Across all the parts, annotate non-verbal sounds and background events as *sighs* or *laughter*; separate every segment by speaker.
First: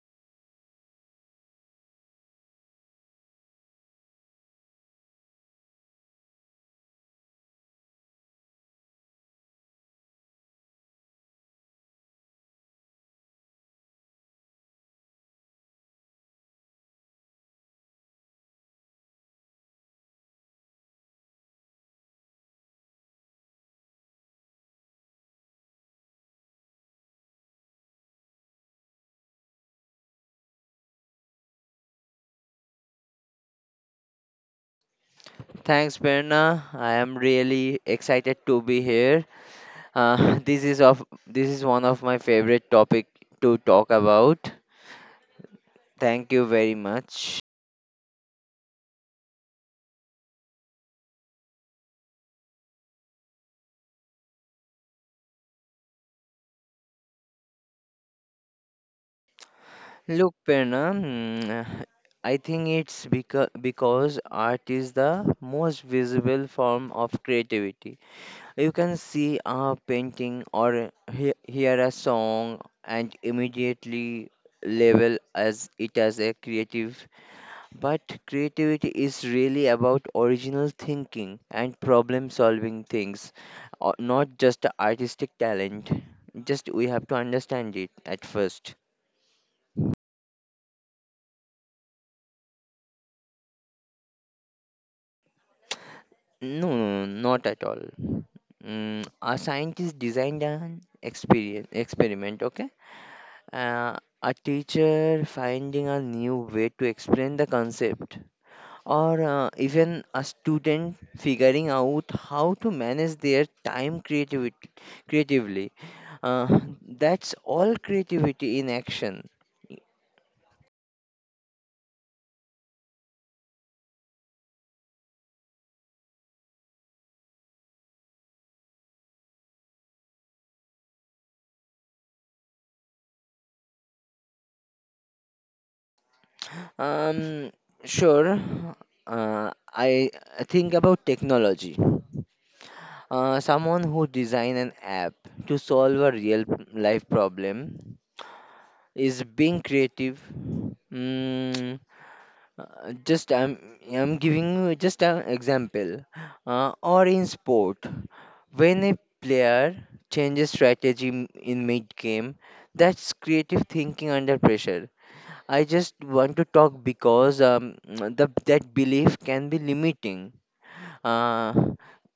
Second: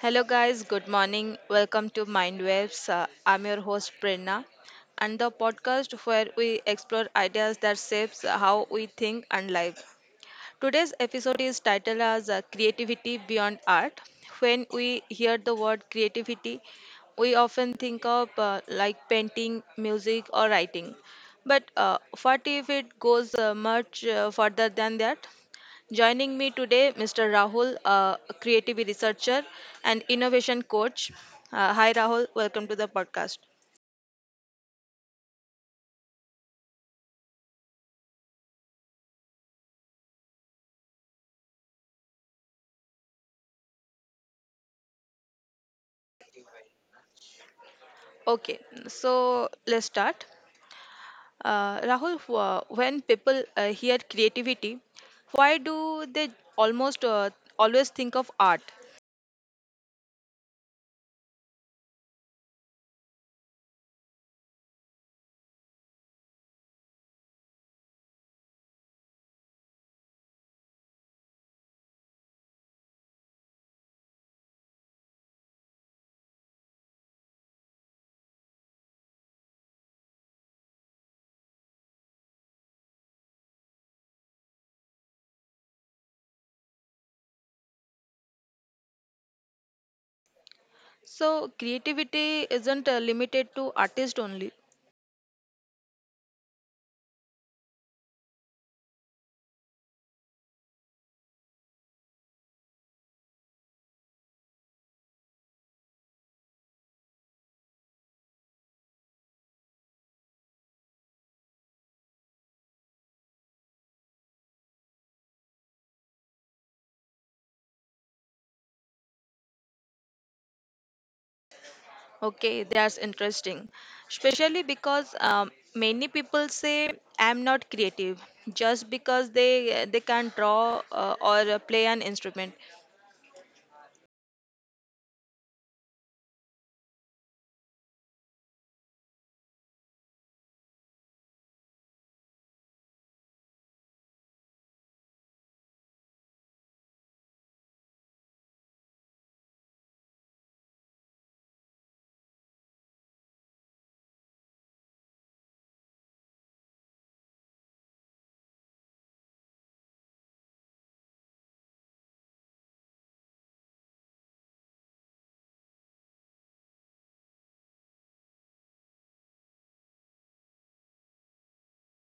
Speaker 1: Hello, guys. Good morning. Welcome to Mindwaves. I'm your host Prerna, and the podcast where we explore ideas that shapes how we think and live. Today's episode is titled as Creativity Beyond Art. When we hear the word creativity, we often think of like painting, music, or writing. But what if it goes much further than that? Joining me today, Mr. Rahul, a creative researcher and innovation coach. Hi, Rahul. Welcome to the podcast.
Speaker 2: Thanks, Berna. I am really excited to be here. *laughs* This is one of my favorite topic to talk about. Thank you very much.
Speaker 1: Okay, so let's start. Rahul, when people hear creativity, why do they almost always think of art?
Speaker 2: Look, Perna. I think it's because art is the most visible form of creativity. You can see a painting or hear a song and immediately label as it as a creative. But creativity is really about original thinking and problem solving things, not just artistic talent. Just we have to understand it at first.
Speaker 1: So, creativity isn't limited to artists only.
Speaker 2: No, no, no, not at all. A scientist designed an experiment, okay? A teacher finding a new way to explain the concept, or even a student figuring out how to manage their time creativity creatively. uh, that's all creativity in action.
Speaker 1: Okay, that's interesting. Especially because many people say I'm not creative just because they can't draw or play an instrument.
Speaker 2: um sure. Uh, i I think about technology. Someone who design an app to solve a real life problem is being creative. Mm, just I'm giving you just an example. Or in sport, when a player changes strategy in mid game, that's creative thinking under pressure. I just want to talk because *tsk* that belief can be limiting. Uh,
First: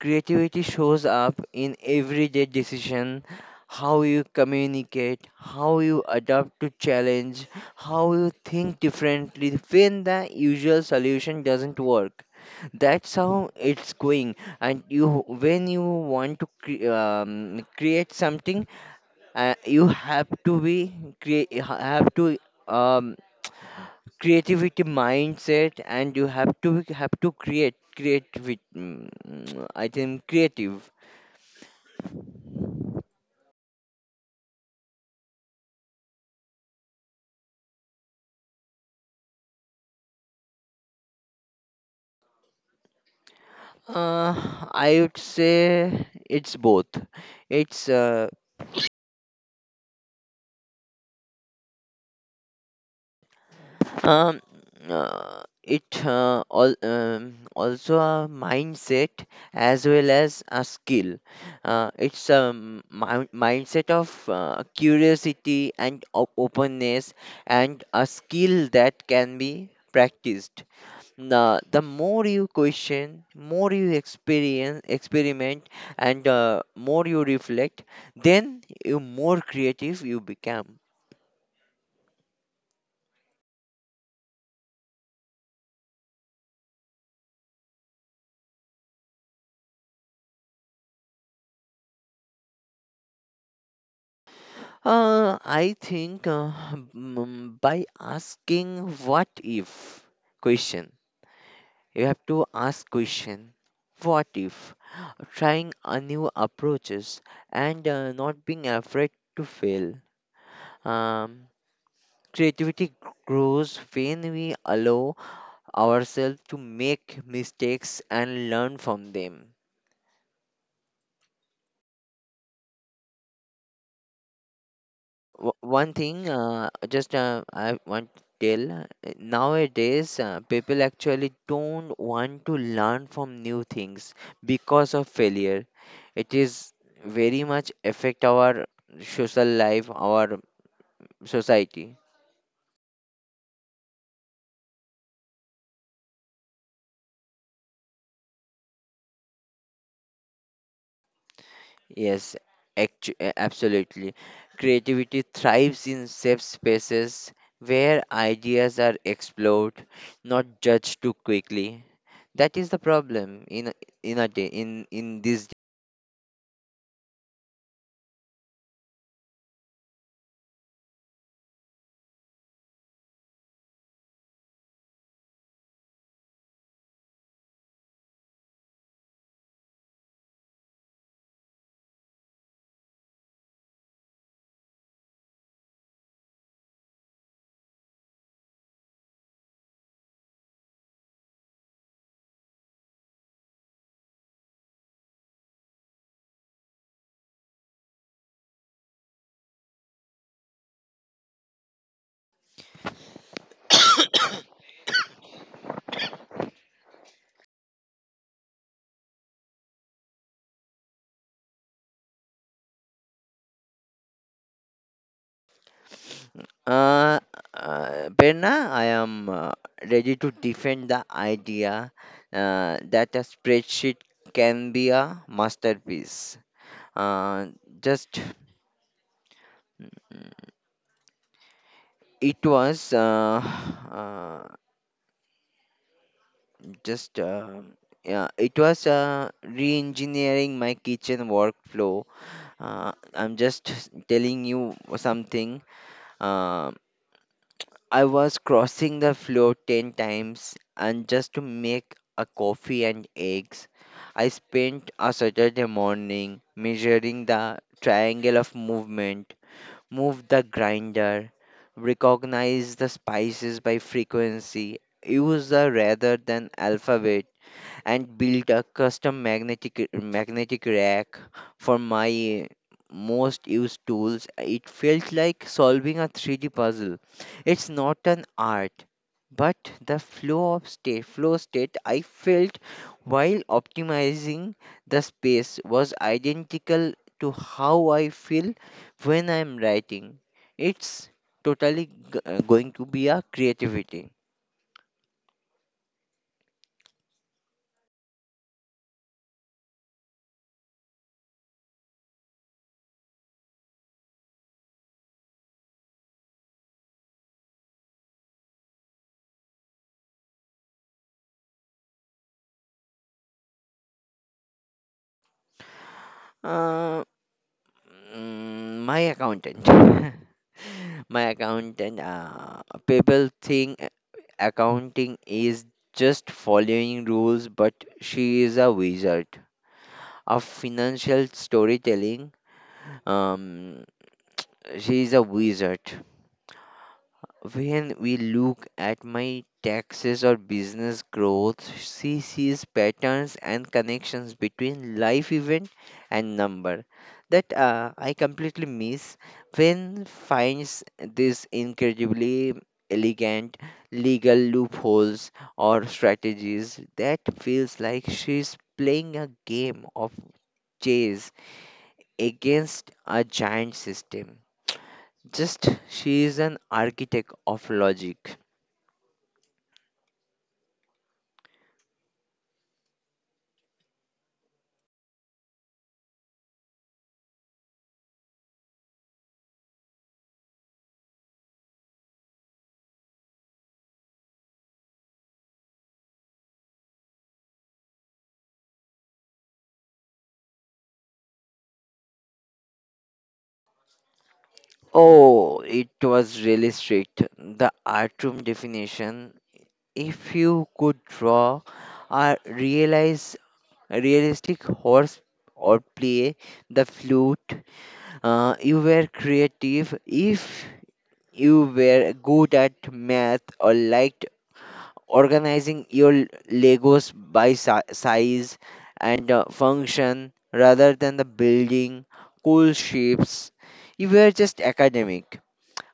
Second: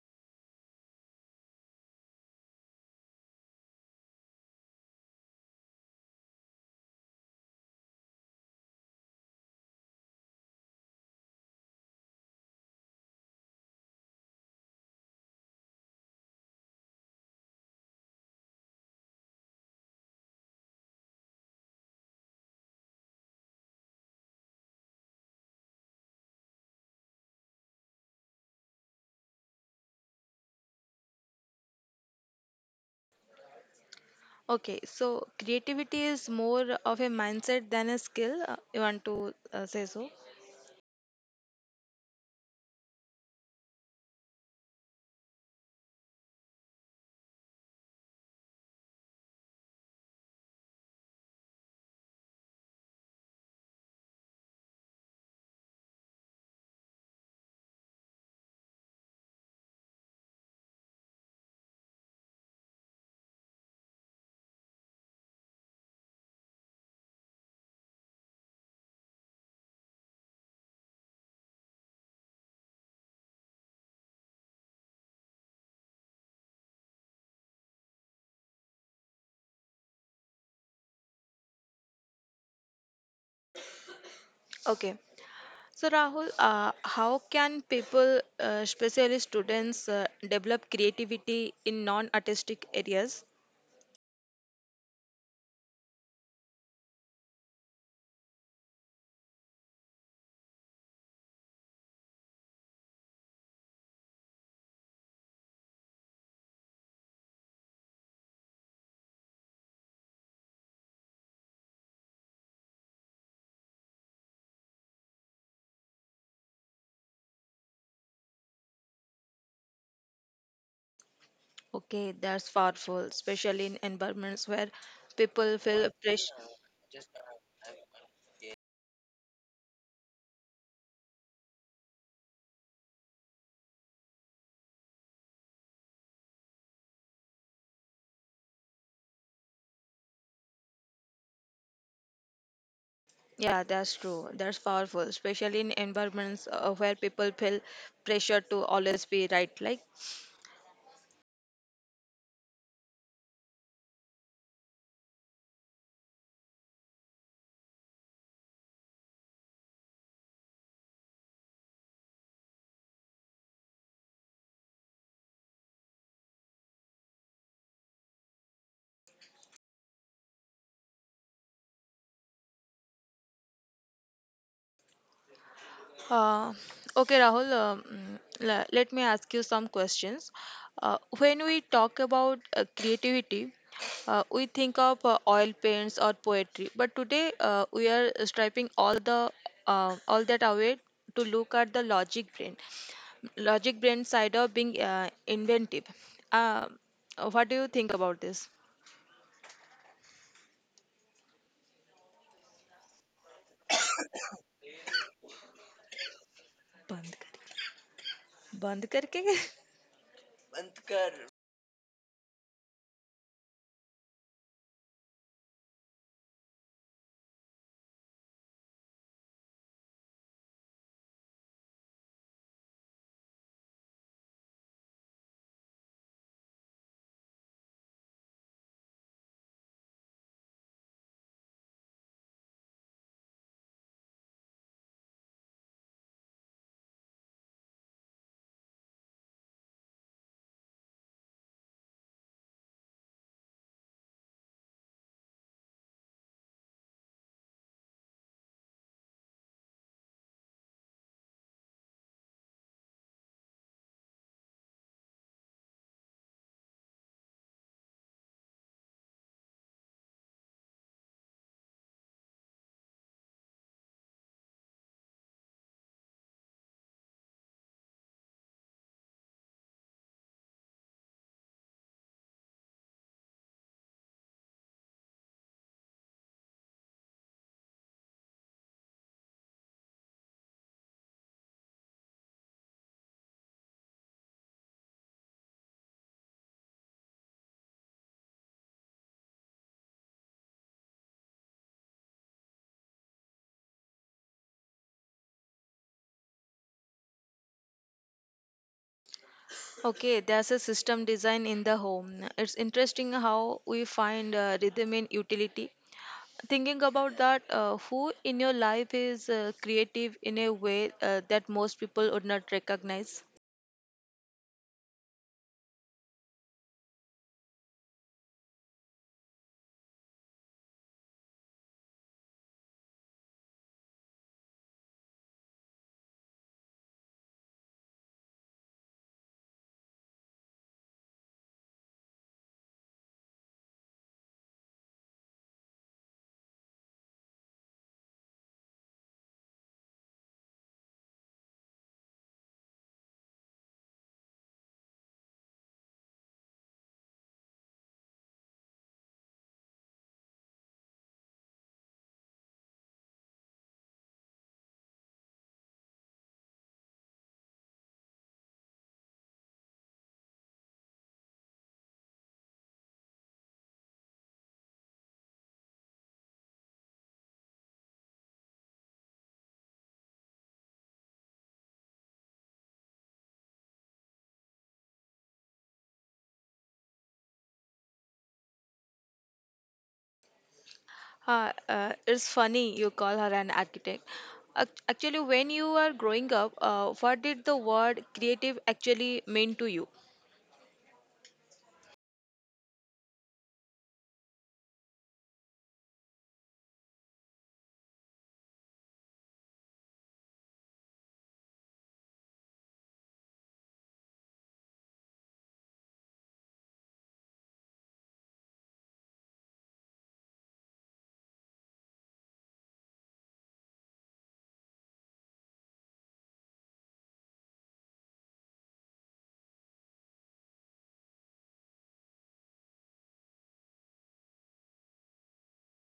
Speaker 2: creativity shows up in everyday decision, how you communicate, how you adapt to challenge, how you think differently when the usual solution doesn't work. That's how it's going. And you, when you want to create something, you have to be crea- ha- have to um creativity mindset, and you have to create with I think creative.
Speaker 1: Okay, so creativity is more of a mindset than a skill. You want to say so?
Speaker 2: Uh, i would say it's both. it's uh, um, also a mindset as well as a skill. It's a mindset of curiosity and openness, and a skill that can be practiced. The more you question, more you experience experiment, and more you reflect, then you more creative you become.
Speaker 1: Okay. So Rahul, how can people, especially students, develop creativity in non-artistic areas?
Speaker 2: I think, by asking what if question. You have to ask question, what if, trying a new approaches, and not being afraid to fail. um, Creativity grows when we allow ourselves to make mistakes and learn from them.
Speaker 1: Okay, that's powerful, especially in environments where people feel
Speaker 2: One thing,
Speaker 1: pressure.
Speaker 2: just I want to tell, nowadays, people actually don't want to learn from new things because of failure. It is very much affect our social life, our society.
Speaker 1: Yeah, that's true. That's powerful, especially in environments where people feel pressure to always be right. Like
Speaker 2: Yes, absolutely. Creativity thrives in safe spaces where ideas are explored, not judged too quickly. That is the problem in a day in this.
Speaker 1: Uh, okay, Rahul, let me ask you some questions. When we talk about creativity, we think of oil paints or poetry, but today we are stripping all the all that away to look at the logic brain side of being inventive. Uh, what do you think about this? बंद करके बंद करके.
Speaker 2: Uh, Berna, I am ready to defend the idea that a spreadsheet can be a masterpiece. Uh, just it was *sighs* uh, Just yeah, it was re-engineering my kitchen workflow. I'm just telling you something. Um I was crossing the floor ten times, and just to make a coffee and eggs, I spent a Saturday morning measuring the triangle of movement, move the grinder, recognize the spices by frequency, use the rather than alphabet, and built a custom magnetic rack for my most used tools. It felt like solving a 3D puzzle. It's not an art, but the flow state I felt while optimizing the space was identical to how I feel when I'm writing. It's totally going to be a creativity.
Speaker 1: Okay, there's a system design in the home. It's interesting how we find rhythm in utility. Thinking about that, who in your life is creative in a way that most people would not recognize?
Speaker 2: Uh, my accountant. *laughs* My accountant, people think accounting is just following rules, but she is a wizard of financial storytelling. Um she is a wizard When we look at my taxes or business growth, she sees patterns and connections between life event and number that I completely miss. When finds this incredibly elegant legal loopholes or strategies that feels like she's playing a game of chess against a giant system. Just she is an architect of logic.
Speaker 1: It's funny you call her an architect. Actually, when you are growing up, what did the word creative actually mean to you?
Speaker 2: Oh, it was really strict. The art room definition. If you could draw a realize realistic horse or play the flute, you were creative. If you were good at math or liked organizing your Legos by size and function rather than the building cool shapes, you were just academic.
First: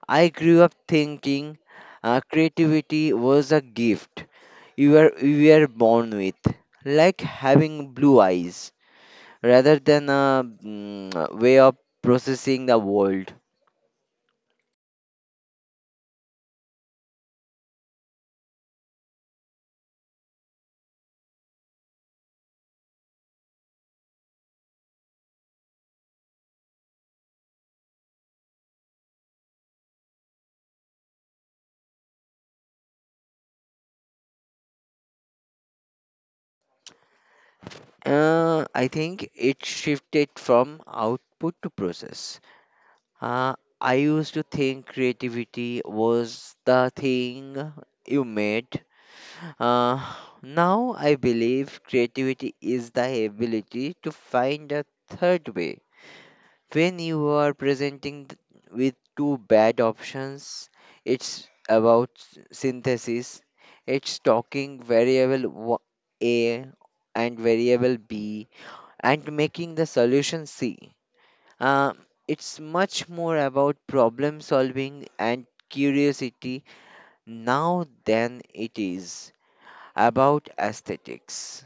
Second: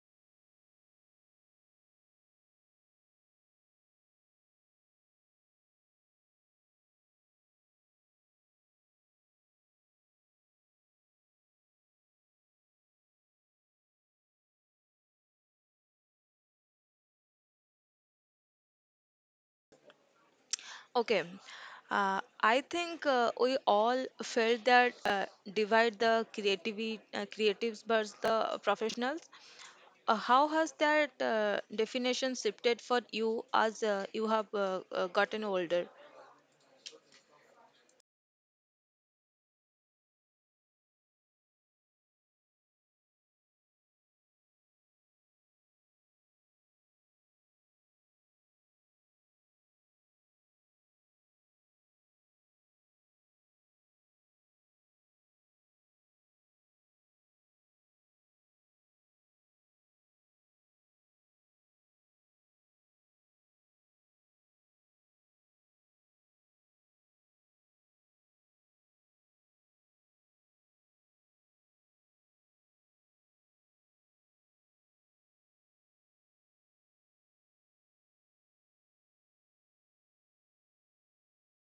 Speaker 2: I grew up thinking creativity was a gift you were born with, like having blue eyes, rather than a a way of processing the world.
Speaker 1: Okay. I think we all felt that divide the creativity, creatives versus the professionals. How has that definition shifted for you as you have gotten older?
Speaker 2: I think it shifted from output to process. Uh, I used to think creativity was the thing you made. Uh, now I believe creativity is the ability to find a third way. When you are presenting with two bad options, it's about synthesis. It's talking variable A and variable B and making the solution C. Uh, it's much more about problem solving and curiosity now than it is about aesthetics.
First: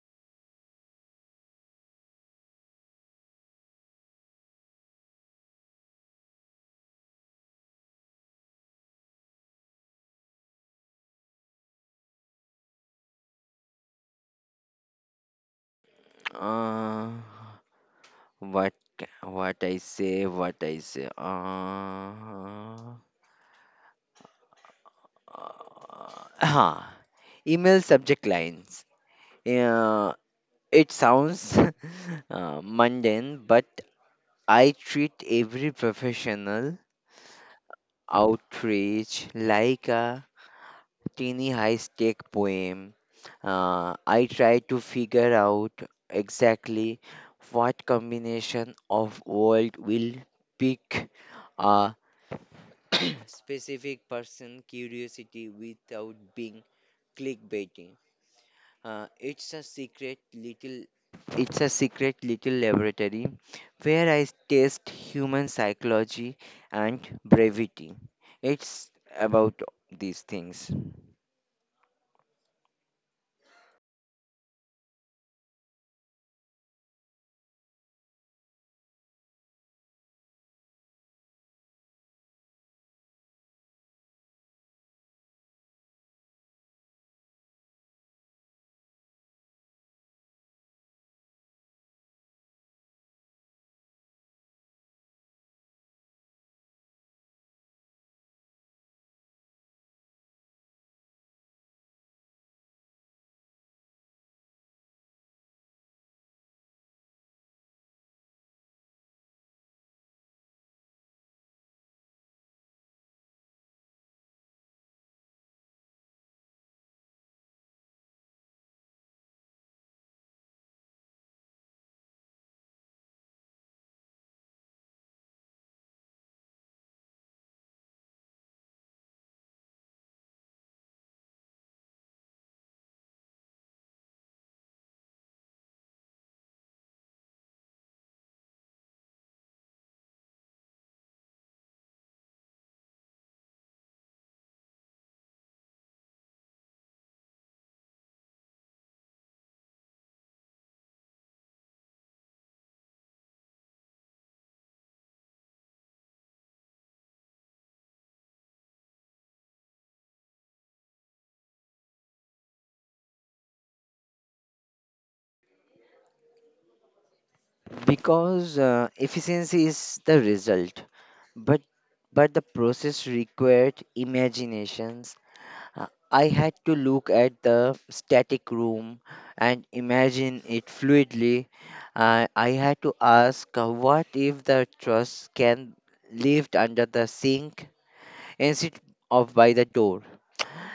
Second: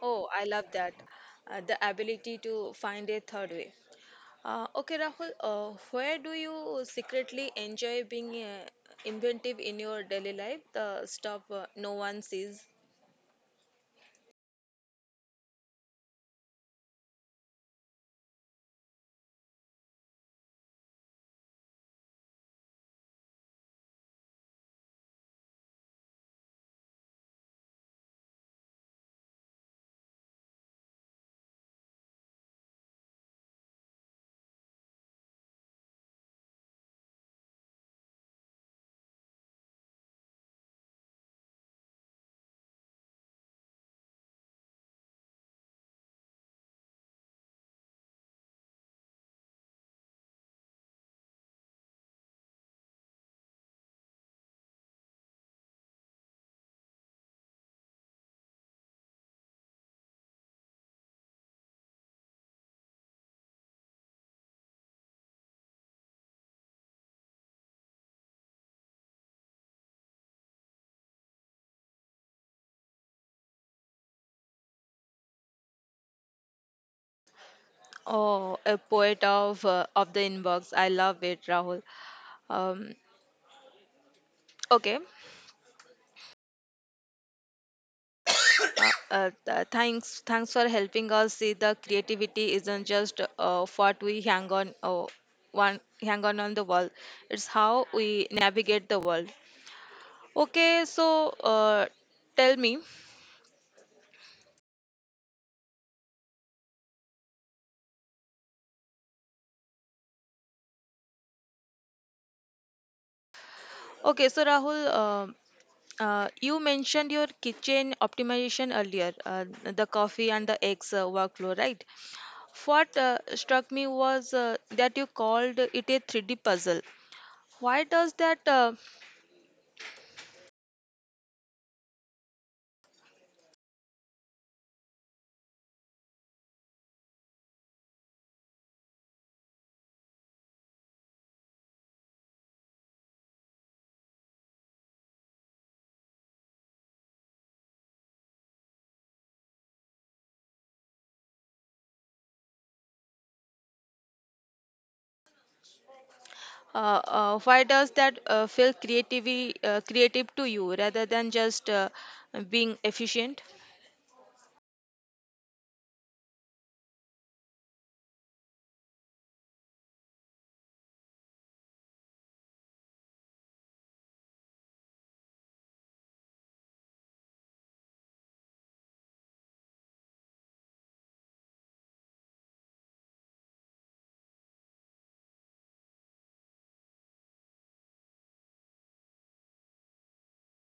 Speaker 1: Oh, I love that. The ability to find a third way. Okay, Rahul, where do you secretly enjoy being inventive in your daily life? The stuff no one sees.
Speaker 2: Uh, what what I say, what I say. Uh, huh. Email subject lines. Uh, it sounds *laughs* mundane, but I treat every professional outrage like a teeny high stake poem. I try to figure out exactly what combination of world will pick a specific person curiosity without being clickbaiting. Uh, it's a secret little it's a secret little laboratory where I test human psychology and brevity. It's about these things.
Speaker 1: Oh, a poet of the inbox. I love it, Rahul. Um, okay. Uh, thanks, thanks for helping us see the creativity isn't just what we hang on the wall. It's how we navigate the world. Okay, so tell me. Okay, so Rahul, you mentioned your kitchen optimization earlier, the coffee and the eggs workflow, right? What struck me was that you called it a 3D puzzle. Why does that uh, uh, why does that feel creativity creative to you rather than just being efficient?
Speaker 2: Because efficiency is the result, but the process required imaginations. I had to look at the static room and imagine it fluidly. I had to ask, what if the truss can lived under the sink instead of by the door?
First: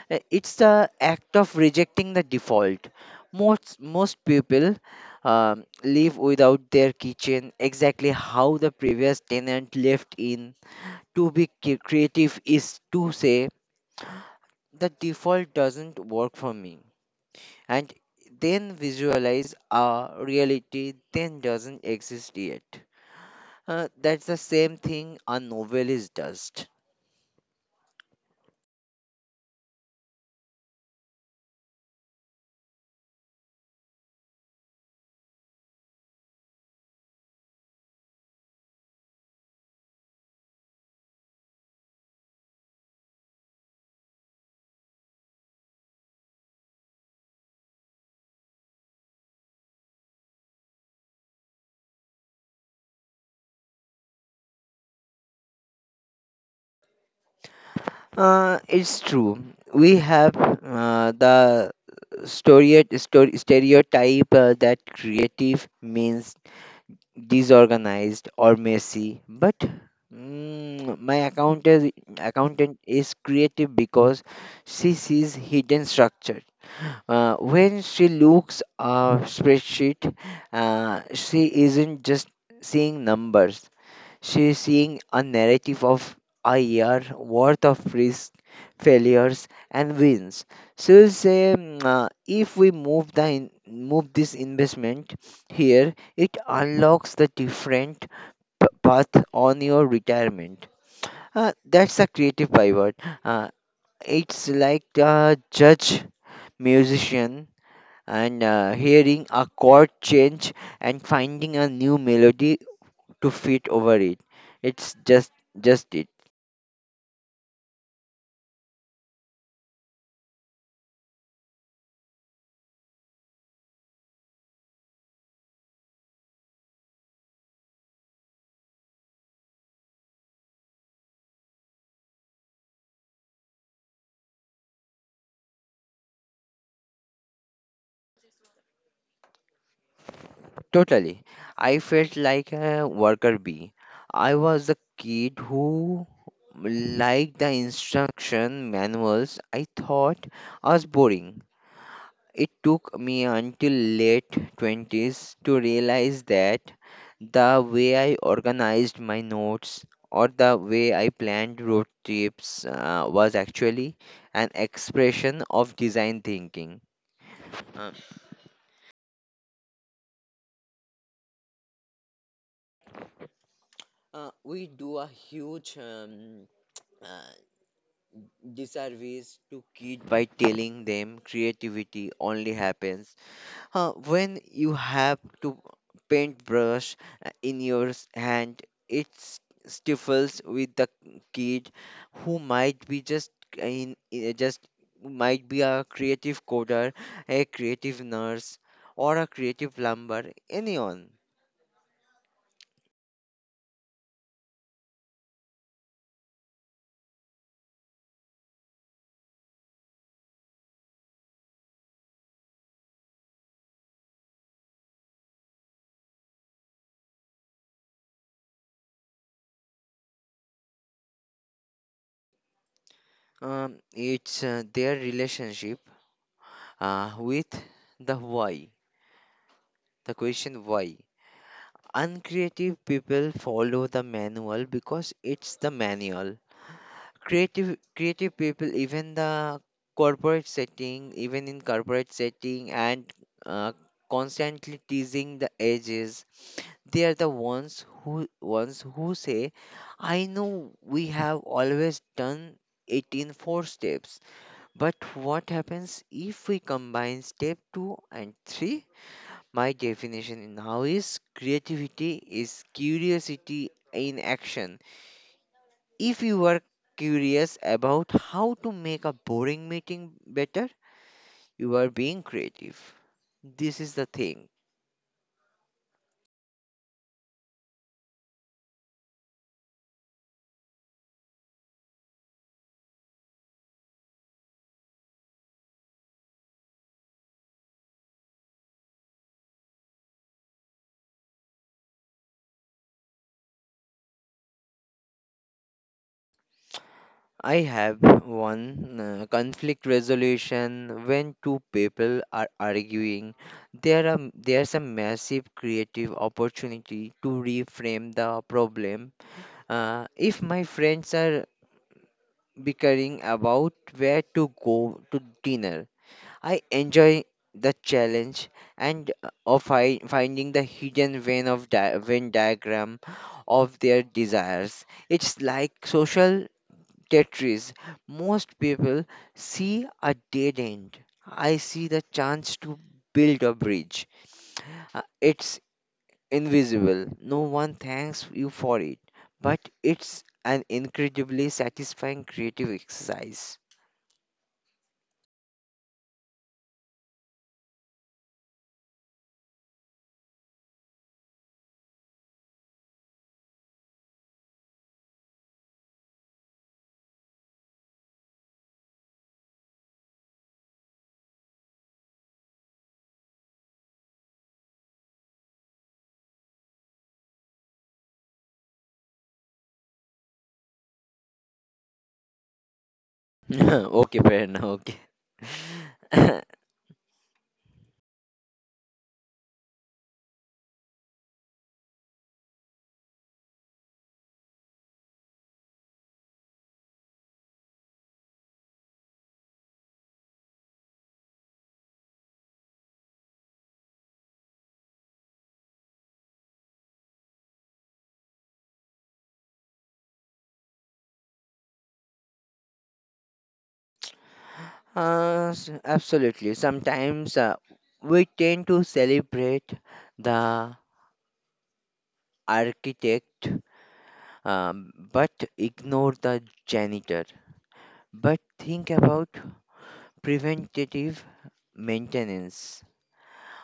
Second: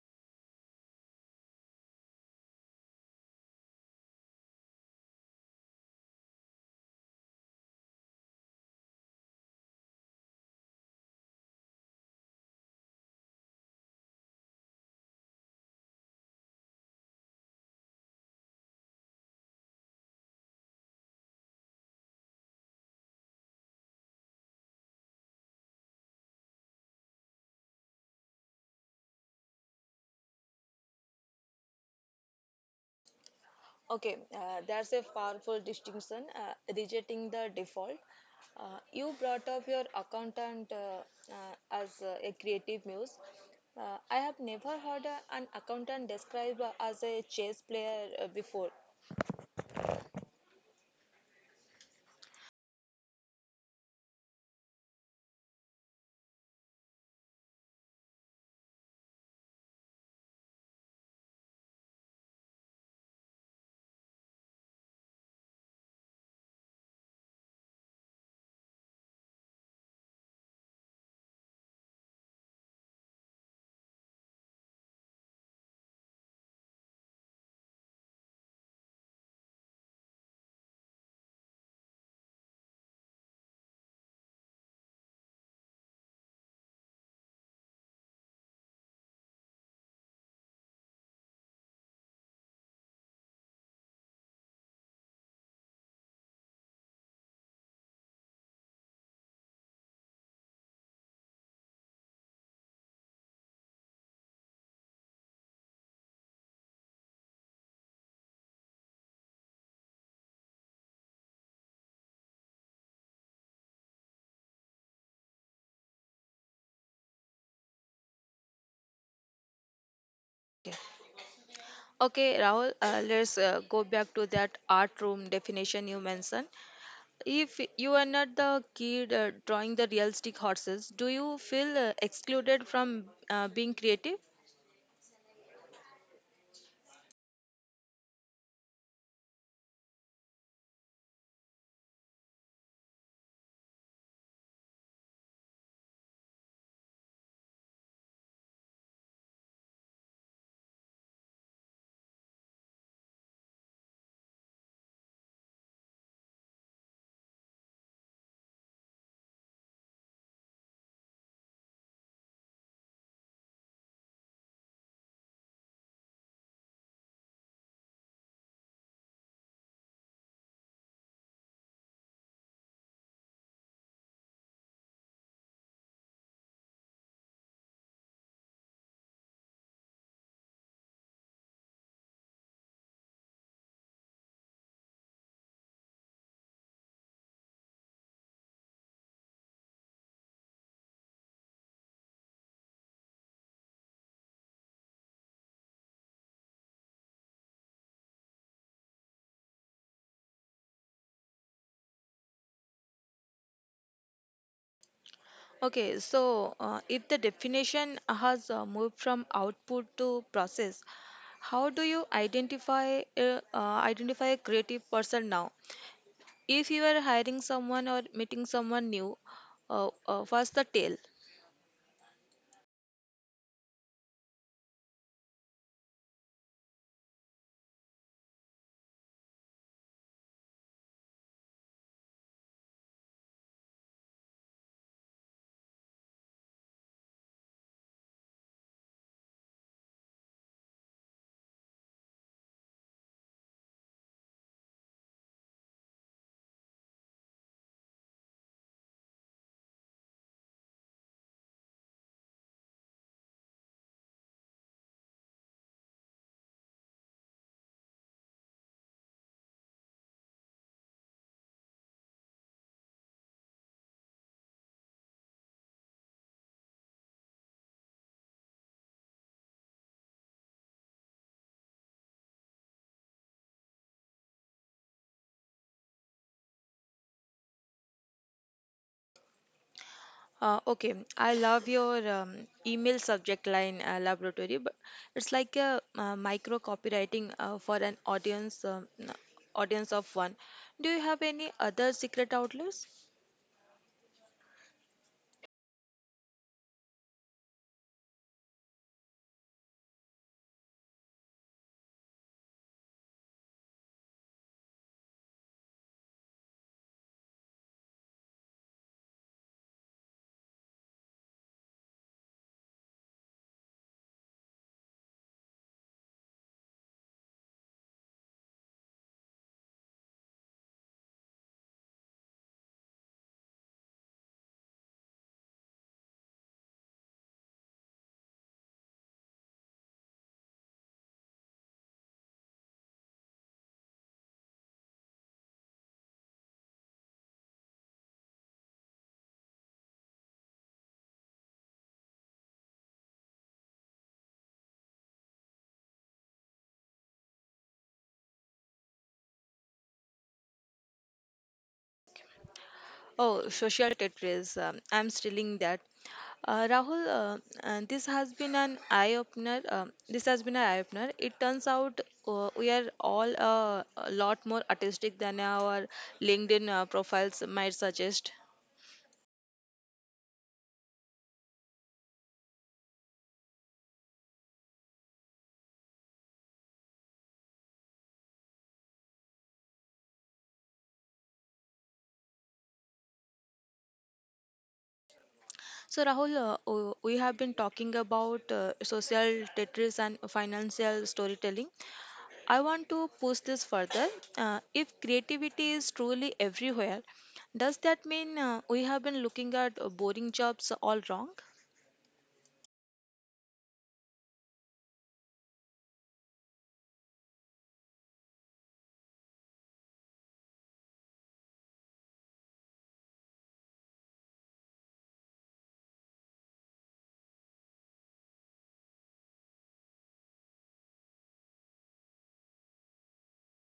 Speaker 2: It's the act of rejecting the default. Most people live without their kitchen exactly how the previous tenant left in. To be creative is to say the default doesn't work for me, and then visualize a reality that doesn't exist yet. That's the same thing a novelist does.
Speaker 1: Okay, that's a powerful distinction. Rejecting the default. You brought up your accountant as a creative muse. I have never heard an accountant described as a chess player before.
Speaker 2: It's true. We have the story stereotype that creative means disorganized or messy, but my accountant is creative because she sees hidden structure. When she looks at spreadsheet, she isn't just seeing numbers. She's seeing a narrative of a year worth of risks, failures, and wins. She'll say, "Mm, if we move this investment here, it unlocks the different path on your retirement." That's a creative pivot. Uh, it's like a judge musician and hearing a chord change and finding a new melody to fit over it. It's just it.
Speaker 1: Okay, Rahul, let's go back to that art room definition you mentioned. If you are not the kid drawing the realistic horses, do you feel excluded from being creative?
Speaker 2: Totally. I felt like a worker bee. I was a kid who liked the instruction manuals. I thought was boring. It took me until late 20s to realize that the way I organized my notes or the way I planned road trips was actually an expression of design thinking. Uh, we do a huge uh, disservice to kids by telling them creativity only happens when you have to paintbrush in your hand. It stifles with the kid who might be just uh, in in- uh, just might be a creative coder, a creative nurse, or a creative plumber. Anyone.
Speaker 1: Okay, so if the definition has moved from output to process, how do you identify a creative person now? If you are hiring someone or meeting someone new, first the tail.
Speaker 2: Um, it's their relationship with the why, the question why. Uncreative people follow the manual because it's the manual. Creative people, even in corporate setting, and uh, constantly teasing the edges, they are the ones who say, I know we have always done it in four steps, but what happens if we combine step 2 and 3. My definition now is creativity is curiosity in action. If you are curious about how to make a boring meeting better, you are being creative. This is the thing.
Speaker 1: Okay, I love your email subject line laboratory, but it's like a micro copywriting for an audience of one. Do you have any other secret outlets?
Speaker 2: I have one conflict resolution. When two people are arguing, there's a massive creative opportunity to reframe the problem. If my friends are bickering about where to go to dinner, I enjoy the challenge and of finding the hidden vein of Venn diagram of their desires. It's like social Tetris. Most people see a dead end. I see the chance to build a bridge. It's invisible. No one thanks you for it, but it's an incredibly satisfying creative exercise.
Speaker 1: Oh, social Tetris. I'm stealing that. Rahul, this has been an eye opener. This has been an eye opener. It turns out we are all a lot more artistic than our LinkedIn profiles might suggest.
Speaker 2: *laughs* Okay, fair enough. Okay. *laughs*
Speaker 1: So, Rahul, we have been talking about social Tetris and financial storytelling. I want to push this further. If creativity is truly everywhere, does that mean we have been looking at boring jobs all wrong?
Speaker 2: Absolutely. Sometimes we tend to celebrate the architect, but ignore the janitor. But think about preventative maintenance.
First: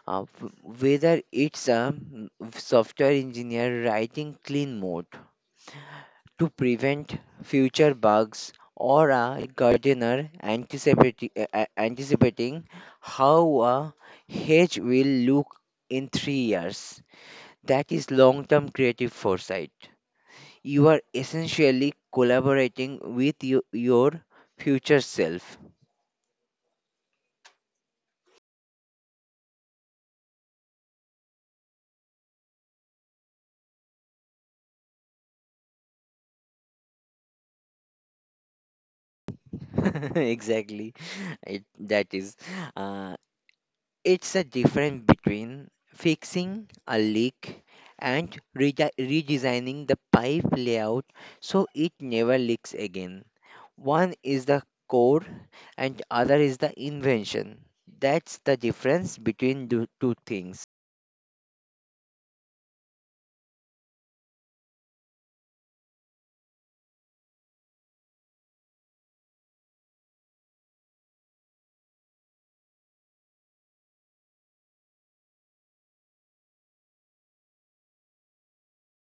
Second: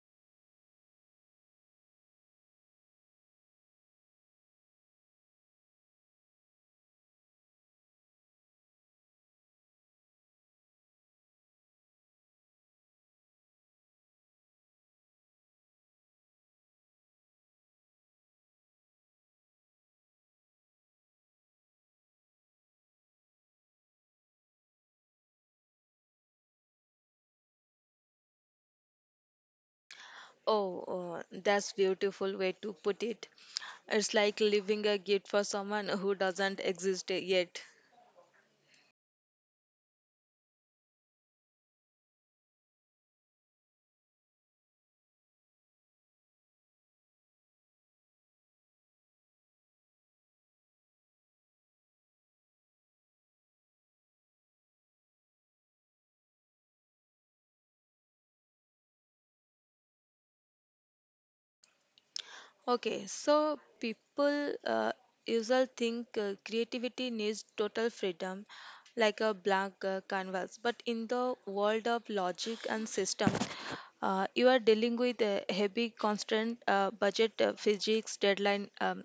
Speaker 2: Uh, w- whether it's a software engineer writing clean mode to prevent future bugs, or a gardener anticipating how a hedge will look in 3 years. That is long term creative foresight. You are essentially collaborating with your future self.
Speaker 1: Oh, that's beautiful way to put it. It's like leaving a gift for someone who doesn't exist yet.
Speaker 2: *laughs* Exactly. That is. Uh, It's a difference between fixing a leak and redesigning the pipe layout so it never leaks again. One is the core and other is the invention. That's the difference between the two things.
Speaker 1: Okay, so people usually think creativity needs total freedom, like a blank canvas. But in the world of logic and system, you are dealing with a heavy, constant budget, physics, deadline. Um,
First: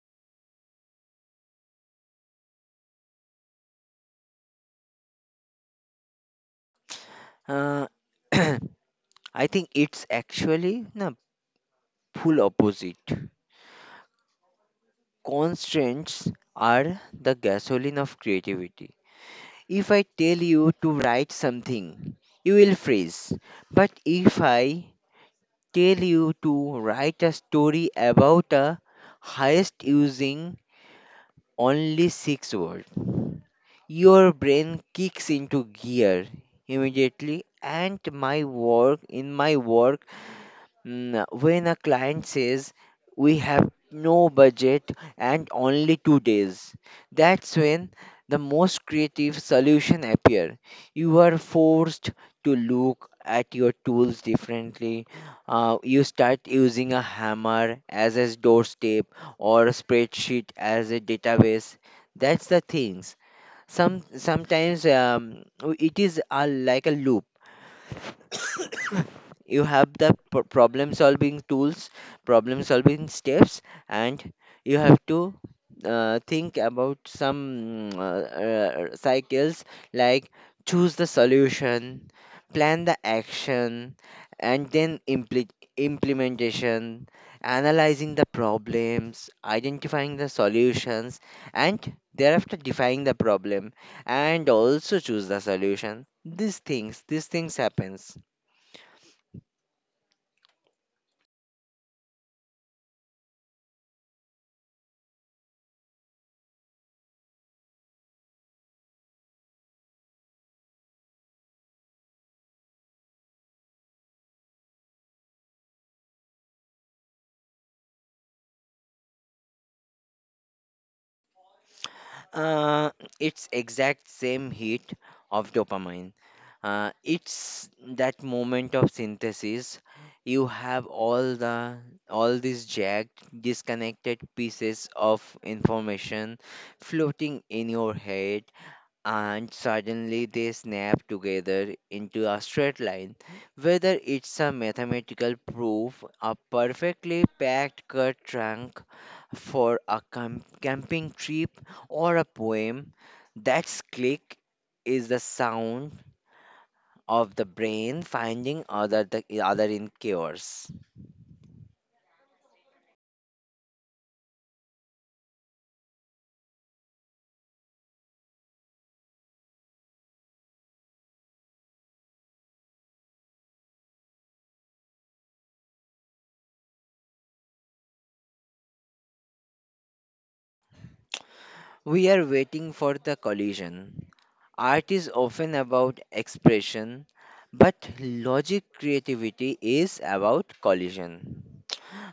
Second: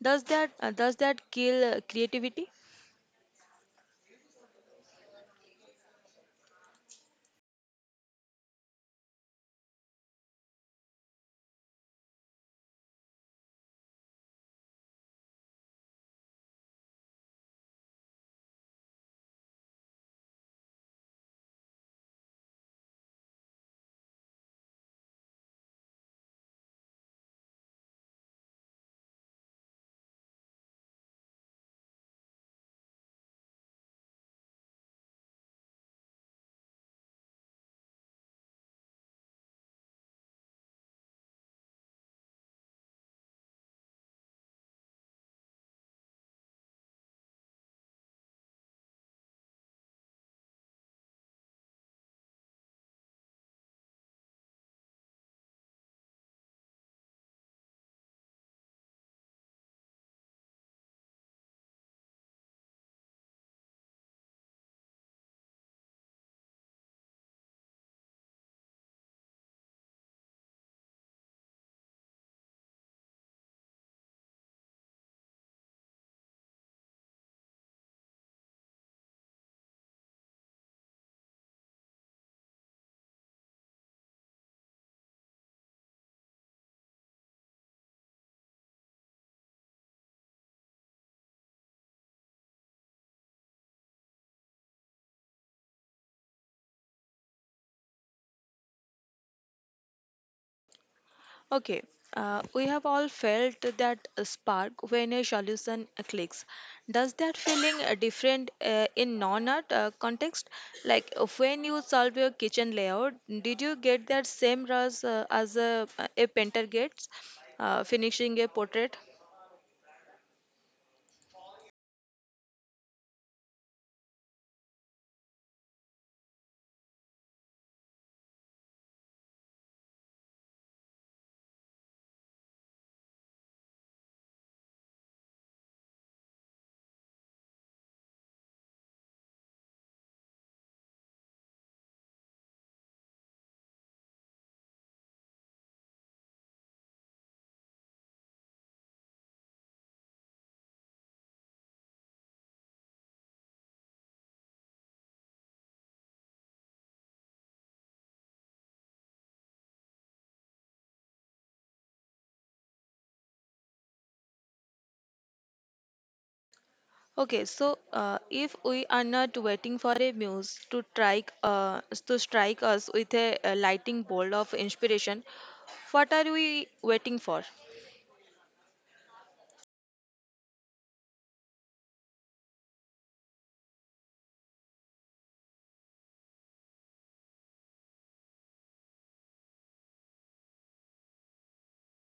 Speaker 1: does that uh, does that kill creativity?
Speaker 2: Uh, *clears throat* I think it's actually the full opposite. Constraints are the gasoline of creativity. If I tell you to write something, you will freeze. But if I tell you to write a story about a heist using only six words, your brain kicks into gear immediately. And my work in my work, when a client says we have no budget and only 2 days, that's when the most creative solution appear. You are forced to look at your tools differently. You start using a hammer as a doorstep or a spreadsheet as a database. That's the things. Sometimes it is a, like a loop. *coughs* You have the problem solving tools, problem solving steps, and you have to think about some cycles, like choose the solution, plan the action, and then implementation, analyzing the problems, identifying the solutions, and thereafter define the problem and also choose the solution. These things these things happens.
Speaker 1: Okay, we have all felt that spark when a solution clicks. Does that feeling different in non-art context? Like when you solve your kitchen layout, did you get that same rush as a painter gets finishing a portrait?
Speaker 2: Uh, it's exact same hit of dopamine. It's that moment of synthesis. You have all these jagged, disconnected pieces of information floating in your head, and suddenly they snap together into a straight line. Whether it's a mathematical proof, a perfectly packed cut trunk for a camping trip, or a poem, that's click is the sound of the brain finding other the other in chaos.
Speaker 1: Okay, so if we are not waiting for a muse to strike us with a lightning bolt of inspiration, what are we waiting for?
Speaker 2: We are waiting for the collision. Art is often about expression, but logic creativity is about collision.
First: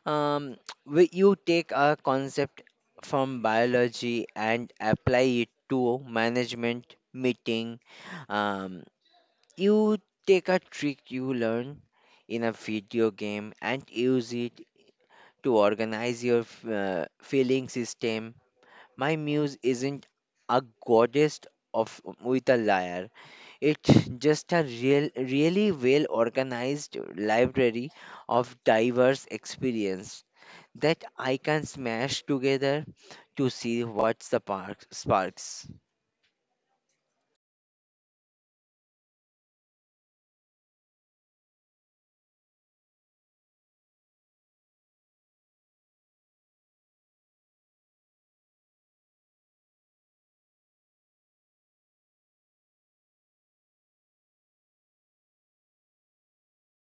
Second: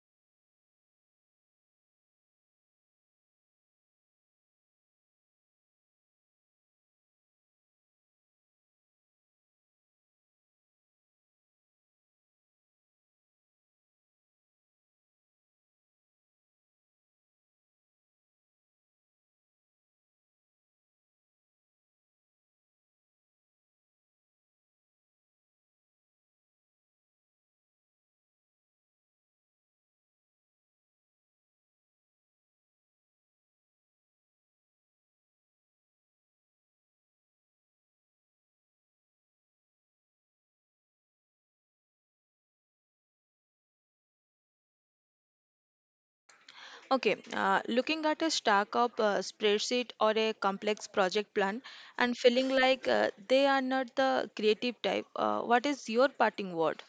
Speaker 2: Um, where you take a concept from biology and apply it to management meeting. Um, you take a trick you learn in a video game and use it to organize your feeling system. My muse isn't a goddess of with a lyre. It's just a real, really well organized library of diverse experience that I can smash together to see what sparks.
Speaker 1: Okay, looking at a stack of spreadsheet or a complex project plan and feeling like they are not the creative type, what is your parting word?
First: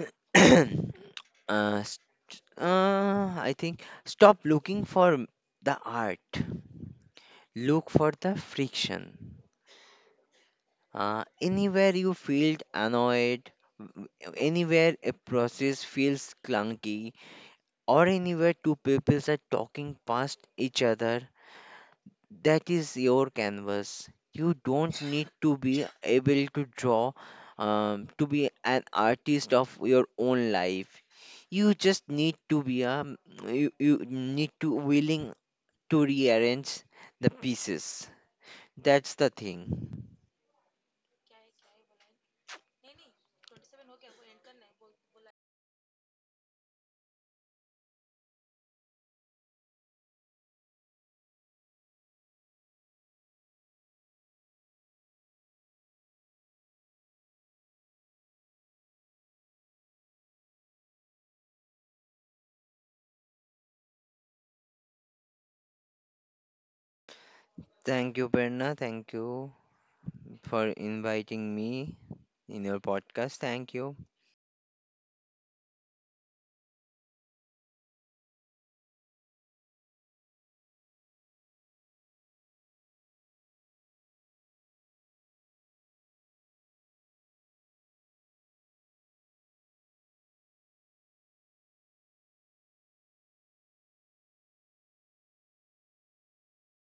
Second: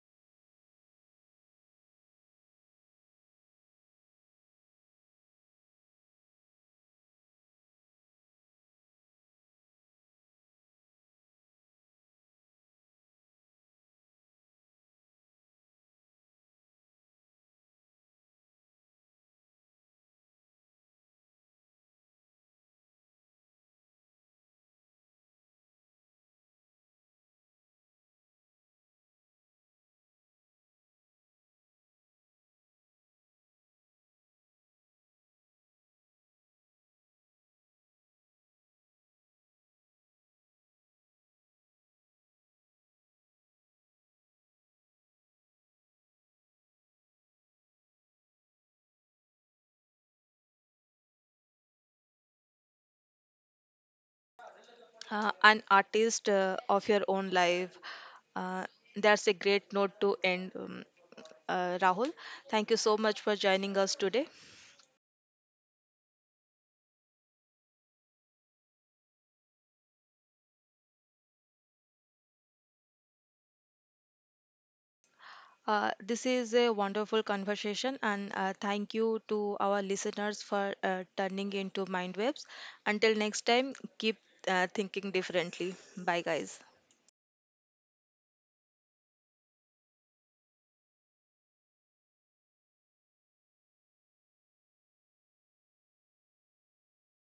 Speaker 2: *coughs* *clears throat* I think stop looking for the art. Look for the friction. Anywhere you feel annoyed, w- anywhere a process feels clunky, or anywhere two peoples are talking past each other, that is your canvas. You don't need to be able to draw to be an artist of your own life. You just need to be a you need to willing to rearrange the pieces. That's the thing.
Speaker 1: An artist of your own life. Uh, that's a great note to end, Rahul. Thank you so much for joining us today.
Speaker 2: Thank you, Berna. Thank you for inviting me in your podcast. Thank you.
Speaker 1: This is a wonderful conversation, and thank you to our listeners for turning into mind webs. Until next time, keep thinking differently. Bye, guys.